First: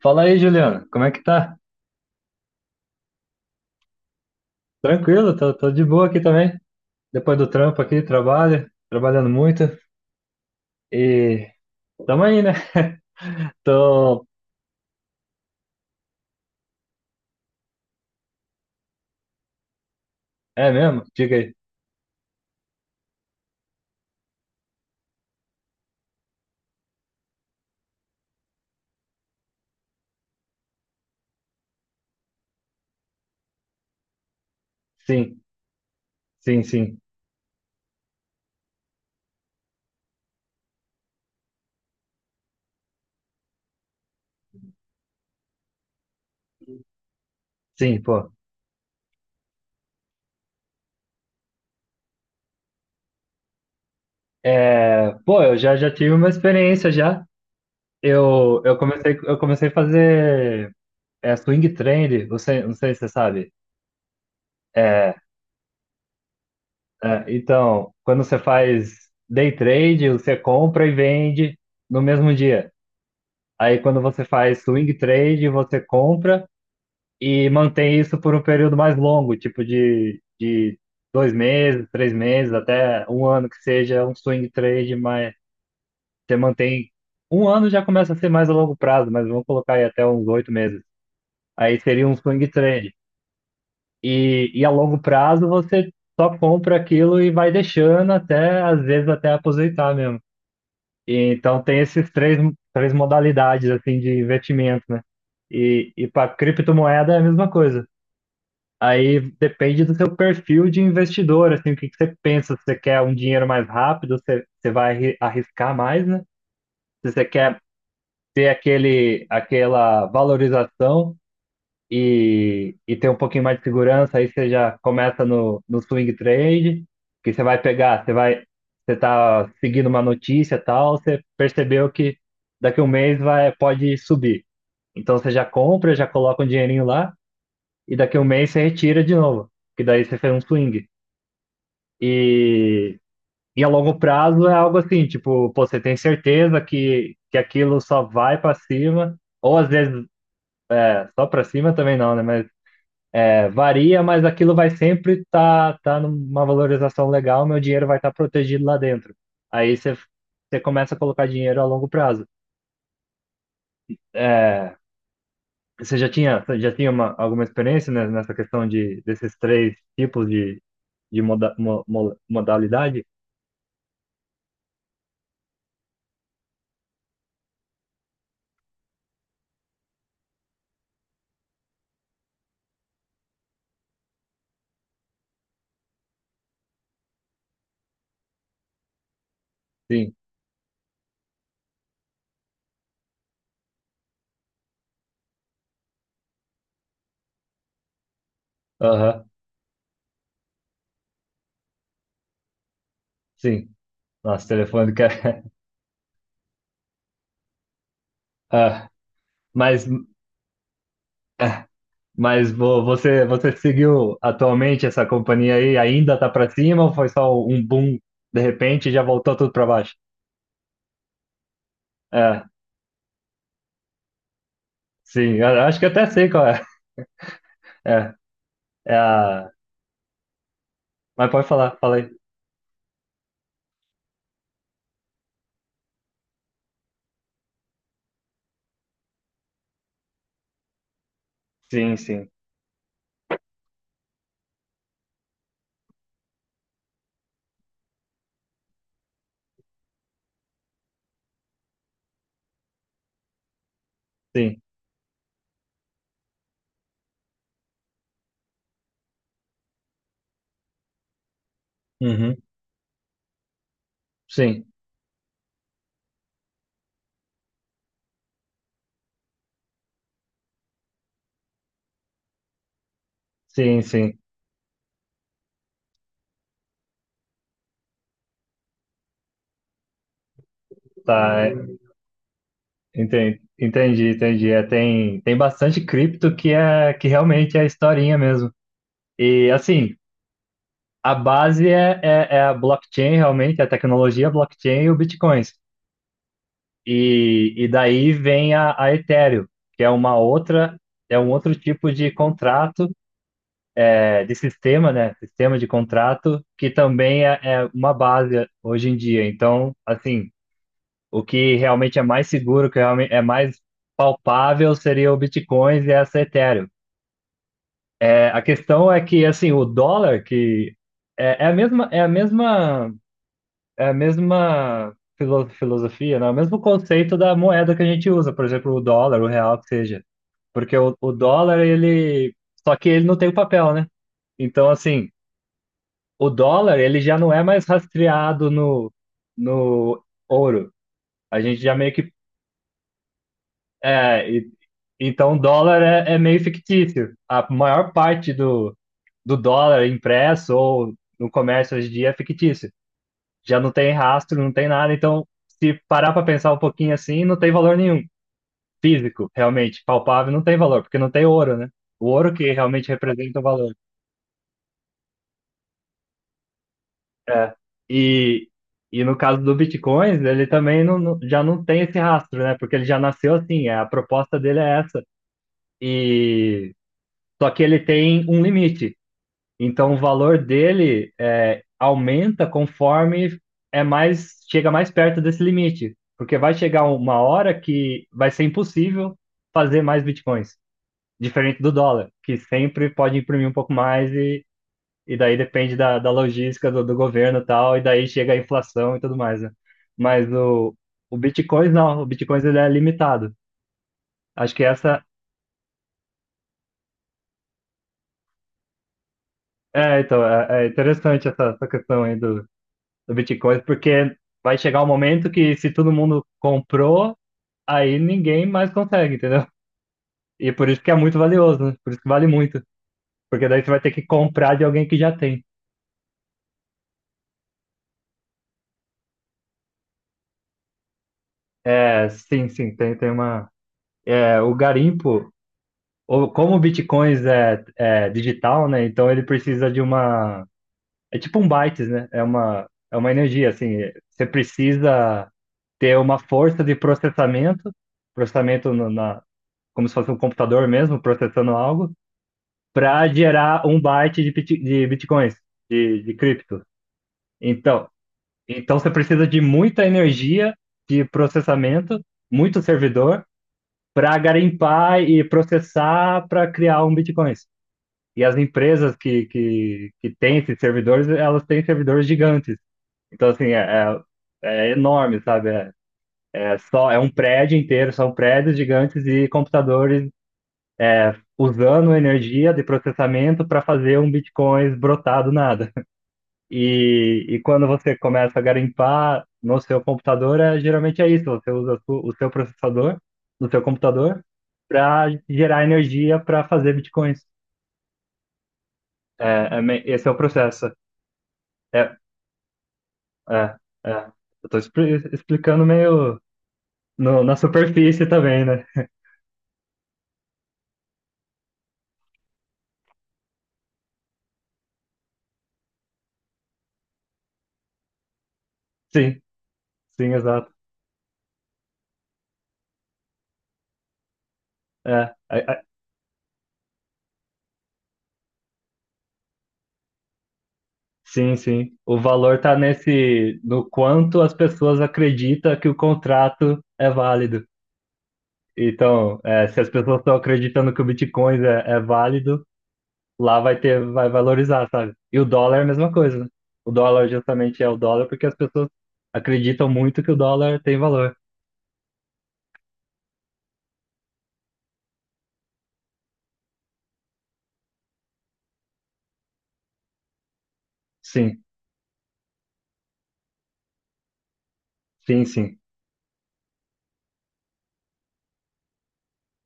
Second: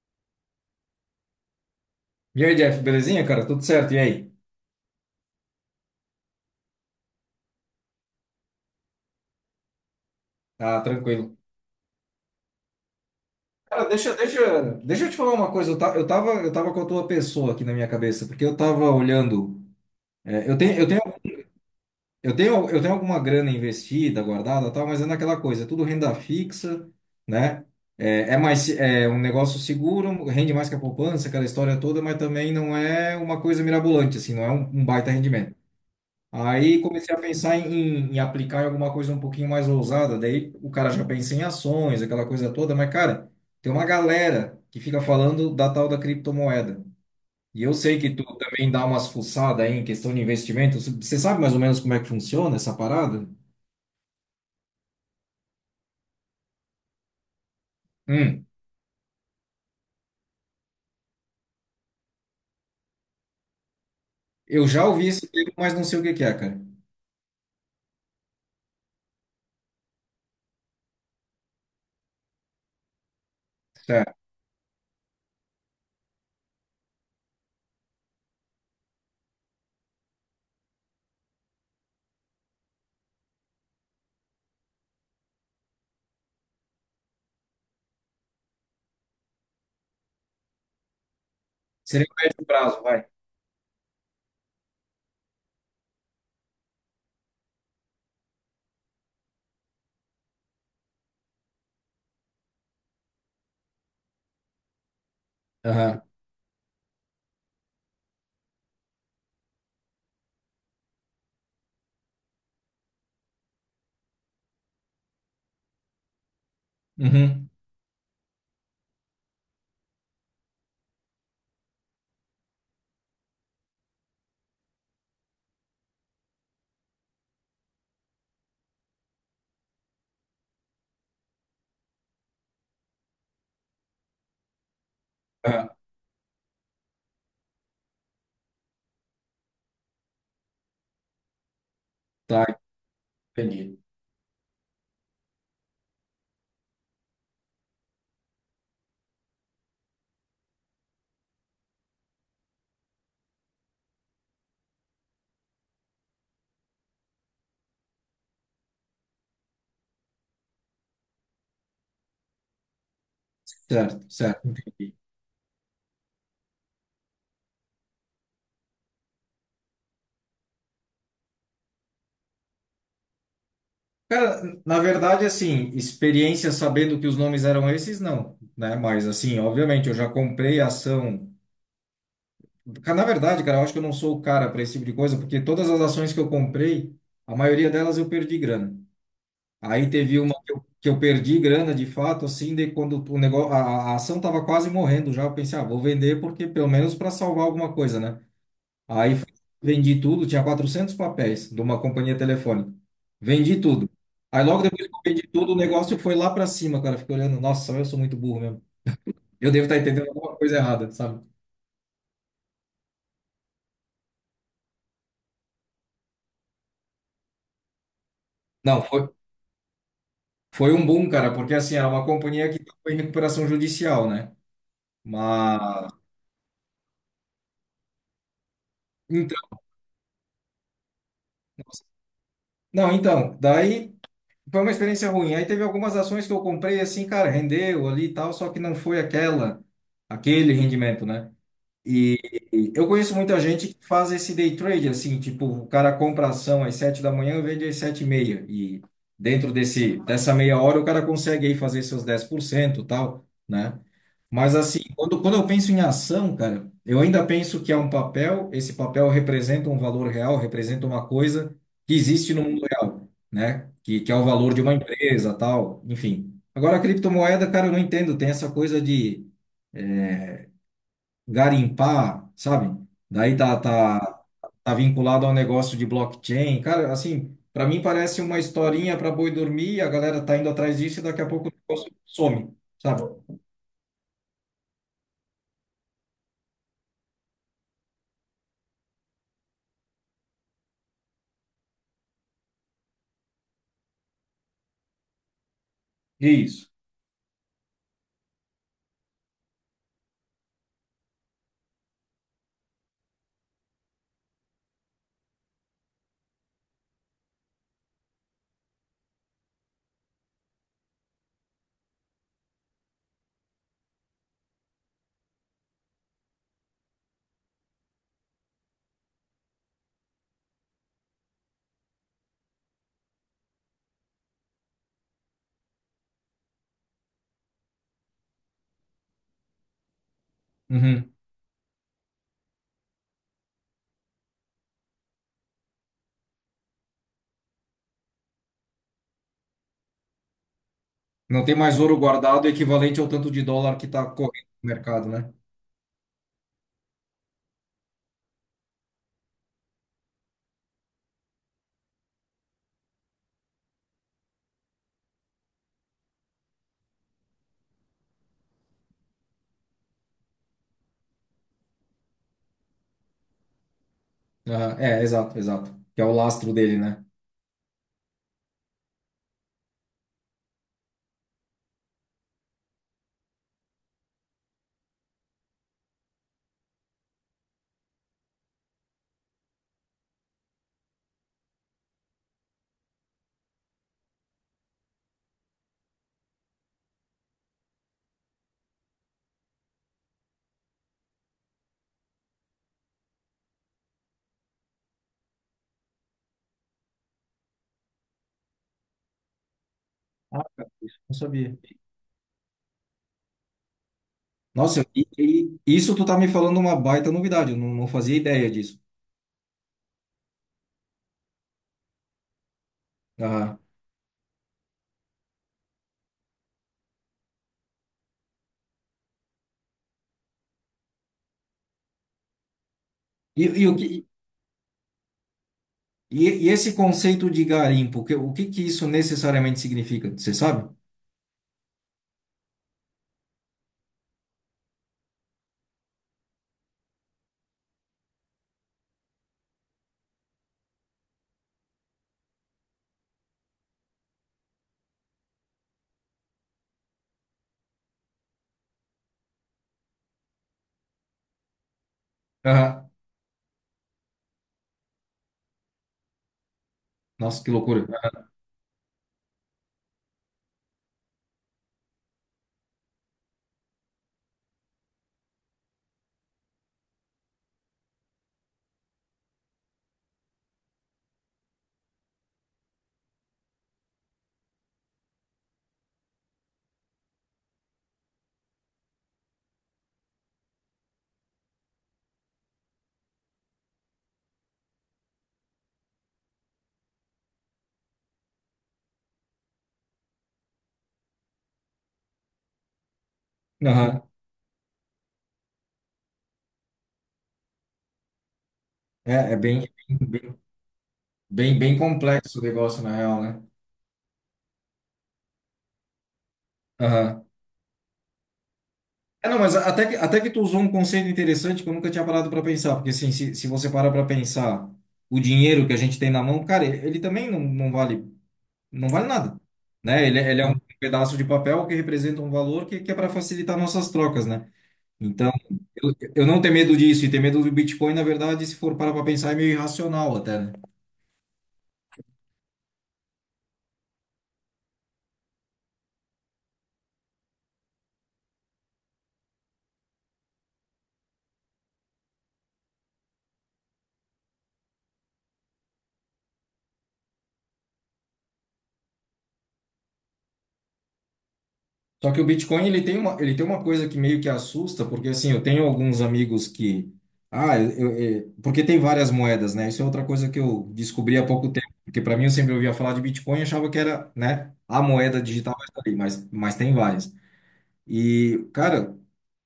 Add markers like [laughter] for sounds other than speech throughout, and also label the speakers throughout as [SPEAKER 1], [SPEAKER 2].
[SPEAKER 1] Fala aí, Juliano, como é que tá?
[SPEAKER 2] E aí, Jeff, belezinha, cara? Tudo certo? E aí?
[SPEAKER 1] Tranquilo, tô de boa aqui também. Depois do trampo aqui, trabalhando muito
[SPEAKER 2] Tá tranquilo.
[SPEAKER 1] e tamo aí, né? [laughs]
[SPEAKER 2] Cara, deixa,
[SPEAKER 1] Tô.
[SPEAKER 2] deixa, deixa eu te falar uma coisa. Eu tava com a tua pessoa aqui na minha cabeça, porque eu tava olhando. é, eu
[SPEAKER 1] É
[SPEAKER 2] tenho, eu tenho,
[SPEAKER 1] mesmo? Diga aí.
[SPEAKER 2] eu tenho alguma grana investida, guardada, e tal, mas é naquela coisa, é tudo renda fixa, né? É um negócio seguro, rende mais que a poupança, aquela história toda, mas também não é uma coisa mirabolante, assim, não é um baita
[SPEAKER 1] Sim,
[SPEAKER 2] rendimento.
[SPEAKER 1] sim,
[SPEAKER 2] Aí
[SPEAKER 1] sim,
[SPEAKER 2] comecei a pensar em aplicar em alguma coisa um pouquinho mais ousada. Daí o cara já pensa em ações, aquela coisa toda, mas, cara, tem uma galera que fica falando da tal da criptomoeda. E eu sei
[SPEAKER 1] sim,
[SPEAKER 2] que tu
[SPEAKER 1] pô.
[SPEAKER 2] também dá umas fuçadas aí em questão de investimento. Você sabe mais ou menos como é que funciona essa parada?
[SPEAKER 1] É, pô, eu já tive uma experiência já.
[SPEAKER 2] Hum,
[SPEAKER 1] Eu comecei, eu comecei a fazer swing trade, você, não sei se você sabe.
[SPEAKER 2] eu já ouvi
[SPEAKER 1] É,
[SPEAKER 2] esse termo, mas não sei o que que é, cara.
[SPEAKER 1] então, quando você faz day trade, você compra e vende no mesmo dia. Aí quando
[SPEAKER 2] Tá.
[SPEAKER 1] você faz swing trade, você compra e mantém isso por um período mais longo, tipo de dois meses, três meses, até um ano que seja um swing trade, mas você mantém. Um ano já começa a ser mais a longo prazo, mas vamos colocar aí até uns oito meses. Aí seria
[SPEAKER 2] Seria
[SPEAKER 1] um
[SPEAKER 2] o médio
[SPEAKER 1] swing
[SPEAKER 2] prazo,
[SPEAKER 1] trade.
[SPEAKER 2] vai.
[SPEAKER 1] E a longo prazo você só compra aquilo e vai deixando até, às vezes, até aposentar mesmo. E, então tem três modalidades assim de investimento, né? E,
[SPEAKER 2] Aham.
[SPEAKER 1] e para criptomoeda é a mesma coisa. Aí depende do seu perfil de investidor, assim, o que que você pensa, se você quer um dinheiro mais rápido, você vai arriscar mais, né? Se você
[SPEAKER 2] Uhum.
[SPEAKER 1] quer ter aquela valorização e ter um pouquinho mais de segurança, aí você já começa no swing trade, que você vai pegar, você tá seguindo uma notícia e tal, você percebeu que daqui um mês vai, pode subir. Então você já
[SPEAKER 2] Aham.
[SPEAKER 1] compra, já coloca um dinheirinho lá, e daqui um mês você retira de novo, que daí você fez um swing.
[SPEAKER 2] Tá,
[SPEAKER 1] E, e a
[SPEAKER 2] entendi.
[SPEAKER 1] longo prazo é algo assim, tipo, pô, você tem certeza que aquilo só vai para cima, ou às vezes só para cima também não, né? É, varia, mas aquilo vai sempre estar tá numa valorização legal, meu dinheiro vai estar protegido lá dentro. Aí você começa a colocar dinheiro a longo prazo.
[SPEAKER 2] Certo, certo,
[SPEAKER 1] É,
[SPEAKER 2] entendi.
[SPEAKER 1] você já tinha uma, alguma experiência né, nessa questão de, desses três tipos de modalidade?
[SPEAKER 2] Cara, na verdade, assim, experiência sabendo que os nomes eram esses, não, né? Mas, assim, obviamente, eu já comprei ação. Cara, na verdade, cara, eu acho que eu não sou o cara para esse tipo de coisa, porque todas as ações que eu comprei, a maioria delas eu perdi grana. Aí
[SPEAKER 1] Sim,
[SPEAKER 2] teve uma que eu perdi grana, de fato, assim, de quando o negócio, a ação tava quase morrendo já, eu pensei, ah, vou vender porque pelo menos para salvar alguma coisa, né? Aí
[SPEAKER 1] aham,
[SPEAKER 2] fui- Vendi tudo, tinha 400 papéis de uma companhia telefônica. Vendi
[SPEAKER 1] sim.
[SPEAKER 2] tudo. Aí
[SPEAKER 1] Nossa,
[SPEAKER 2] logo depois
[SPEAKER 1] telefone
[SPEAKER 2] que eu
[SPEAKER 1] que
[SPEAKER 2] vendi
[SPEAKER 1] é...
[SPEAKER 2] tudo, o negócio foi lá para cima, cara. Fiquei olhando, nossa, eu sou muito burro
[SPEAKER 1] [laughs]
[SPEAKER 2] mesmo.
[SPEAKER 1] Ah,
[SPEAKER 2] Eu devo estar
[SPEAKER 1] mas
[SPEAKER 2] entendendo alguma coisa errada, sabe?
[SPEAKER 1] é, Mas você, você seguiu atualmente essa companhia aí? Ainda tá para cima ou foi só um boom de
[SPEAKER 2] Não,
[SPEAKER 1] repente e já
[SPEAKER 2] foi,
[SPEAKER 1] voltou tudo para baixo?
[SPEAKER 2] Foi um boom, cara, porque assim, era uma
[SPEAKER 1] É,
[SPEAKER 2] companhia que estava em recuperação judicial, né?
[SPEAKER 1] sim, eu acho que
[SPEAKER 2] Mas.
[SPEAKER 1] até sei qual é. É, é a...
[SPEAKER 2] Então,
[SPEAKER 1] Mas pode falar,
[SPEAKER 2] nossa.
[SPEAKER 1] falei.
[SPEAKER 2] Não, então, daí foi uma experiência ruim. Aí teve algumas ações que eu comprei, assim, cara, rendeu ali e tal, só que não foi aquela, aquele rendimento, né?
[SPEAKER 1] Sim,
[SPEAKER 2] E
[SPEAKER 1] sim,
[SPEAKER 2] e eu conheço muita gente que faz esse day trade, assim, tipo, o cara compra ação às 7 da manhã, vende às 7h30. E dentro desse, dessa meia hora o cara consegue aí fazer seus 10% e tal, né? Mas
[SPEAKER 1] sim.
[SPEAKER 2] assim, quando eu penso em ação, cara, eu ainda penso que é um papel, esse papel representa um valor real, representa uma coisa que existe
[SPEAKER 1] Uhum.
[SPEAKER 2] no mundo real, né? Que é o valor de
[SPEAKER 1] Sim,
[SPEAKER 2] uma empresa, tal, enfim. Agora, a criptomoeda, cara, eu não entendo, tem essa coisa de garimpar, sabe? Daí tá, Uhum.
[SPEAKER 1] sim.
[SPEAKER 2] Tá, tá vinculado ao negócio de blockchain. Cara, assim, para mim parece uma historinha para boi dormir, a galera tá indo atrás disso e daqui a
[SPEAKER 1] Tá,
[SPEAKER 2] pouco o
[SPEAKER 1] é,
[SPEAKER 2] negócio some, sabe?
[SPEAKER 1] entendi. É, tem bastante cripto que é que realmente é historinha mesmo. E assim, a base é a blockchain realmente, a tecnologia blockchain e o Bitcoin.
[SPEAKER 2] E é isso.
[SPEAKER 1] E daí vem a Ethereum, que é uma outra, é um outro tipo de contrato, é, de sistema, né? Sistema de contrato, que também é uma base hoje em dia. Então, assim, o que realmente é mais seguro, o que realmente é mais palpável seria o Bitcoin e essa Ethereum. É, a questão é que, assim, o dólar, que é, é a mesma, é a mesma, é a mesma filosofia, né? O mesmo conceito da moeda que a gente usa, por exemplo, o dólar, o real, que seja. Porque o
[SPEAKER 2] Uhum.
[SPEAKER 1] dólar, ele. Só que ele não tem o papel, né? Então, assim, o dólar, ele já não é mais rastreado no ouro. A
[SPEAKER 2] Não tem
[SPEAKER 1] gente já
[SPEAKER 2] mais
[SPEAKER 1] meio
[SPEAKER 2] ouro
[SPEAKER 1] que.
[SPEAKER 2] guardado equivalente ao tanto de dólar que tá
[SPEAKER 1] É,
[SPEAKER 2] correndo
[SPEAKER 1] e-
[SPEAKER 2] no mercado, né?
[SPEAKER 1] então, o dólar é meio fictício. A maior parte do dólar impresso ou no comércio hoje em dia é fictício. Já não tem rastro, não tem nada. Então, se parar para pensar um pouquinho assim, não tem valor nenhum. Físico, realmente, palpável, não tem valor, porque não tem ouro, né? O ouro que realmente representa o valor.
[SPEAKER 2] Aham, é, exato, exato. Que é o lastro dele, né?
[SPEAKER 1] É. E, e no caso do Bitcoin, ele também já não tem esse rastro, né? Porque ele já nasceu assim, é, a proposta dele é essa. E só que ele tem um limite. Então o valor dele é, aumenta conforme é mais chega mais perto desse limite, porque vai chegar uma hora que vai ser impossível fazer mais Bitcoins, diferente do dólar, que sempre pode imprimir um pouco mais e daí depende da logística do governo e tal, e daí chega a inflação e tudo mais, né? Mas
[SPEAKER 2] Ah, cara, isso eu
[SPEAKER 1] o
[SPEAKER 2] não sabia.
[SPEAKER 1] Bitcoin não, o Bitcoin ele é limitado. Acho que
[SPEAKER 2] Nossa,
[SPEAKER 1] essa
[SPEAKER 2] e isso tu tá me falando uma baita novidade, eu não fazia ideia disso.
[SPEAKER 1] é, então, é interessante essa questão aí do
[SPEAKER 2] Aham.
[SPEAKER 1] Bitcoin, porque vai chegar um momento que se todo mundo comprou, aí ninguém mais consegue, entendeu? E por isso que é muito valioso, né? Por isso que vale muito,
[SPEAKER 2] E,
[SPEAKER 1] porque daí
[SPEAKER 2] e
[SPEAKER 1] você
[SPEAKER 2] o
[SPEAKER 1] vai ter que
[SPEAKER 2] que,
[SPEAKER 1] comprar de alguém que já tem.
[SPEAKER 2] e esse conceito de garimpo, que- o que que isso necessariamente significa? Você sabe?
[SPEAKER 1] É, sim, tem uma. É, o garimpo. O- como o Bitcoin é digital, né? Então ele precisa de uma. É tipo um bytes, né? É uma energia, assim. Você precisa ter uma força de processamento, processamento no- na, como se fosse um computador mesmo, processando algo,
[SPEAKER 2] Aham.
[SPEAKER 1] para gerar um byte de, de bitcoins, de cripto.
[SPEAKER 2] Nossa, que loucura.
[SPEAKER 1] Então, então você precisa de muita energia de processamento, muito servidor, para garimpar e processar para criar um bitcoin. E as empresas que têm esses servidores, elas têm servidores gigantes. Então, assim, é enorme, sabe? É só, é um prédio inteiro, são prédios gigantes e computadores usando energia de processamento para fazer um Bitcoin brotar do nada. [laughs] E quando você começa a garimpar no seu computador, é, geralmente é isso, você usa a o seu processador no seu
[SPEAKER 2] Aham.
[SPEAKER 1] computador para gerar energia para fazer Bitcoins.
[SPEAKER 2] É,
[SPEAKER 1] É,
[SPEAKER 2] é
[SPEAKER 1] esse é o
[SPEAKER 2] bem,
[SPEAKER 1] processo.
[SPEAKER 2] bem
[SPEAKER 1] É
[SPEAKER 2] complexo o negócio, na real, né?
[SPEAKER 1] É, é. Eu tô explicando meio
[SPEAKER 2] Aham.
[SPEAKER 1] na superfície também, né?
[SPEAKER 2] É, não, mas até que tu usou um conceito interessante que eu nunca tinha parado para pensar, porque assim, se você parar para pensar o dinheiro que a gente tem na mão, cara, ele também não vale, não vale
[SPEAKER 1] Sim,
[SPEAKER 2] nada, né?
[SPEAKER 1] sim,
[SPEAKER 2] Ele é
[SPEAKER 1] exato.
[SPEAKER 2] um pedaço de papel que representa um valor que é para facilitar nossas trocas, né?
[SPEAKER 1] É,
[SPEAKER 2] Então,
[SPEAKER 1] é, é,
[SPEAKER 2] eu não tenho medo disso, e ter medo do Bitcoin, na verdade, se for parar para pensar, é meio irracional até, né?
[SPEAKER 1] sim, sim. O valor tá nesse, no quanto as pessoas acreditam que o contrato é válido. Então, é, se as pessoas estão acreditando que o Bitcoin é válido, lá vai ter, vai valorizar, sabe? E o dólar é a mesma coisa, né? O dólar justamente é o dólar porque as pessoas acreditam muito que o dólar tem valor.
[SPEAKER 2] Só que o Bitcoin, ele tem uma coisa que meio que assusta, porque assim, eu tenho alguns amigos que. Ah, porque tem várias moedas, né? Isso é outra coisa que eu descobri há
[SPEAKER 1] Sim,
[SPEAKER 2] pouco tempo, porque para mim eu sempre ouvia falar de Bitcoin e achava que era, né, a moeda
[SPEAKER 1] sim,
[SPEAKER 2] digital,
[SPEAKER 1] sim,
[SPEAKER 2] mas tá ali, mas tem várias. E, cara.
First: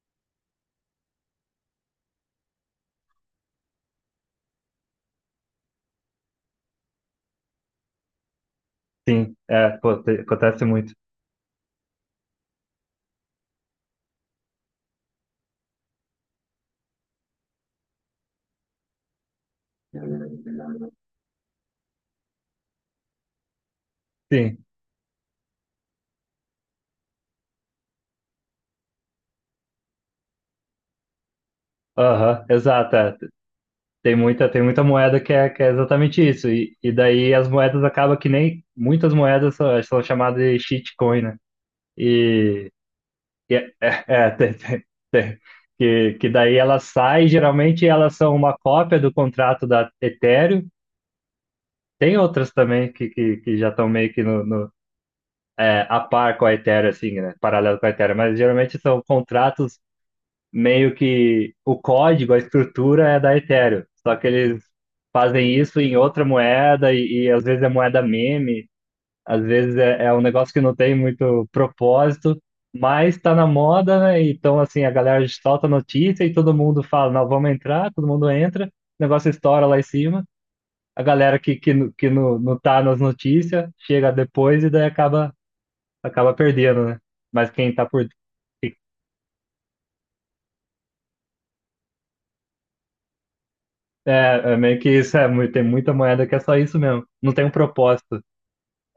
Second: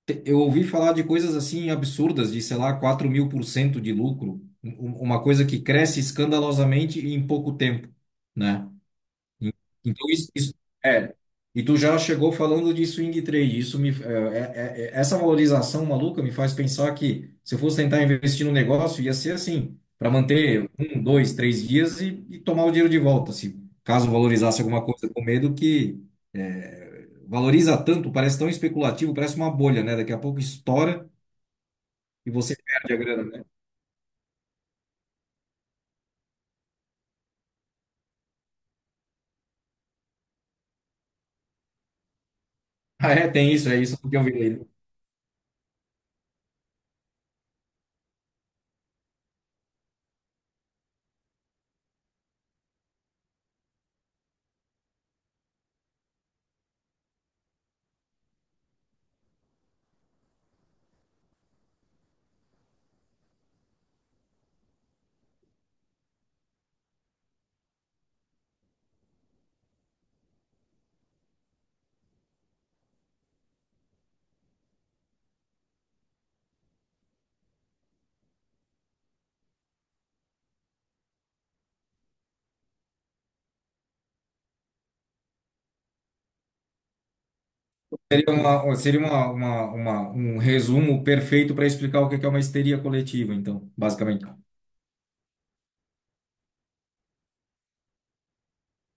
[SPEAKER 2] Eu ouvi falar de coisas assim absurdas, de, sei lá, 4.000% de lucro, uma coisa que cresce escandalosamente em pouco tempo, né?
[SPEAKER 1] sim.
[SPEAKER 2] En-
[SPEAKER 1] É, pô,
[SPEAKER 2] Então,
[SPEAKER 1] te-
[SPEAKER 2] isso
[SPEAKER 1] acontece muito.
[SPEAKER 2] é. E tu já chegou falando de swing trade. Isso me, é, é, é- é, Essa valorização maluca me faz pensar que se eu fosse tentar investir no negócio, ia ser assim, para manter um, dois, três dias e tomar o dinheiro de volta. Se caso valorizasse
[SPEAKER 1] Sim,
[SPEAKER 2] alguma coisa com medo que é, valoriza tanto, parece tão especulativo, parece uma bolha, né? Daqui a pouco estoura e
[SPEAKER 1] aham,
[SPEAKER 2] você perde
[SPEAKER 1] exato.
[SPEAKER 2] a
[SPEAKER 1] É.
[SPEAKER 2] grana, né? [laughs]
[SPEAKER 1] Tem muita moeda que é exatamente isso. E daí as moedas acabam que nem muitas moedas são, são chamadas de shitcoin, né? E,
[SPEAKER 2] Ah, é, tem
[SPEAKER 1] e
[SPEAKER 2] isso,
[SPEAKER 1] é,
[SPEAKER 2] é isso
[SPEAKER 1] é,
[SPEAKER 2] que eu
[SPEAKER 1] é, [laughs]
[SPEAKER 2] vi aí, né?
[SPEAKER 1] tem- que daí elas saem, geralmente elas são uma cópia do contrato da Ethereum. Tem outras também que já estão meio que no, é, a par com a Ethereum, assim, né? Paralelo com a Ethereum, mas geralmente são contratos meio que o código, a estrutura é da Ethereum. Só que eles fazem isso em outra moeda e às vezes é moeda meme, às vezes é um negócio que não tem muito propósito, mas tá na moda, né? Então, assim, a galera solta notícia e todo mundo fala, não, vamos entrar, todo mundo entra, o negócio estoura lá em cima. A galera que não, não tá nas notícias chega depois e daí acaba perdendo, né? Mas quem tá por,
[SPEAKER 2] Seria uma- Um resumo perfeito para explicar o que que é uma histeria coletiva, então, basicamente.
[SPEAKER 1] É, é meio que isso, é, mu- tem muita moeda que é só isso mesmo. Não tem um propósito.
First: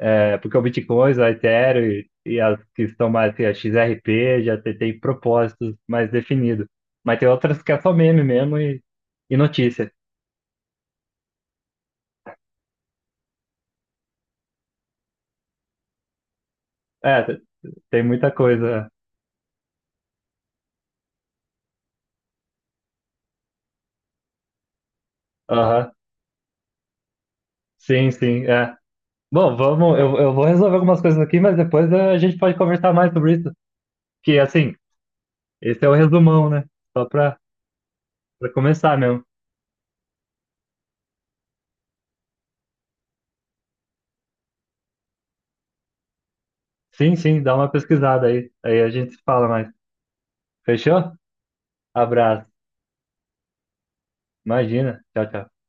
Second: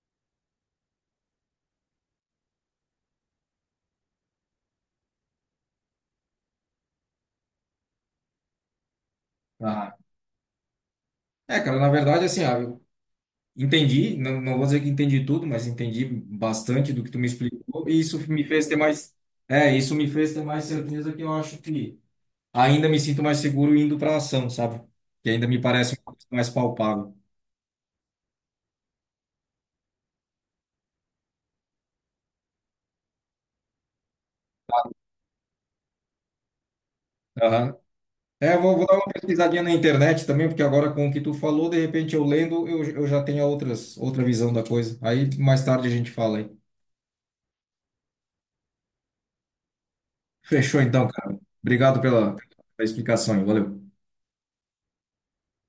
[SPEAKER 1] É porque o Bitcoin, o Ethereum e as que são mais, que a XRP já tem, tem propósitos mais definidos. Mas tem outras que é só meme mesmo e notícia.
[SPEAKER 2] Ah, é, cara, na verdade, assim, eu entendi, não, não vou dizer que entendi tudo, mas entendi bastante do que tu
[SPEAKER 1] É,
[SPEAKER 2] me explicou, e
[SPEAKER 1] tem muita coisa.
[SPEAKER 2] isso me fez ter mais certeza que eu acho que ainda me sinto mais seguro indo para ação, sabe? Que ainda me
[SPEAKER 1] Aham,
[SPEAKER 2] parece uma coisa mais palpável.
[SPEAKER 1] Sim, sim, é. Bom, eu vou resolver algumas coisas aqui, mas depois é, a gente pode conversar mais sobre isso. Que, assim, esse é o resumão, né? Só pra, pra
[SPEAKER 2] É, eu vou dar
[SPEAKER 1] começar
[SPEAKER 2] uma
[SPEAKER 1] mesmo.
[SPEAKER 2] pesquisadinha na internet também, porque agora com o que tu falou, de repente eu lendo, eu já tenho outras, outra visão da coisa. Aí mais tarde a gente fala aí.
[SPEAKER 1] Sim, sim, dá uma pesquisada aí. Aí a gente se fala mais.
[SPEAKER 2] Fechou então,
[SPEAKER 1] Fechou?
[SPEAKER 2] cara. Obrigado pela,
[SPEAKER 1] Abraço.
[SPEAKER 2] pela explicação aí. Valeu.
[SPEAKER 1] Imagina. Tchau, tchau.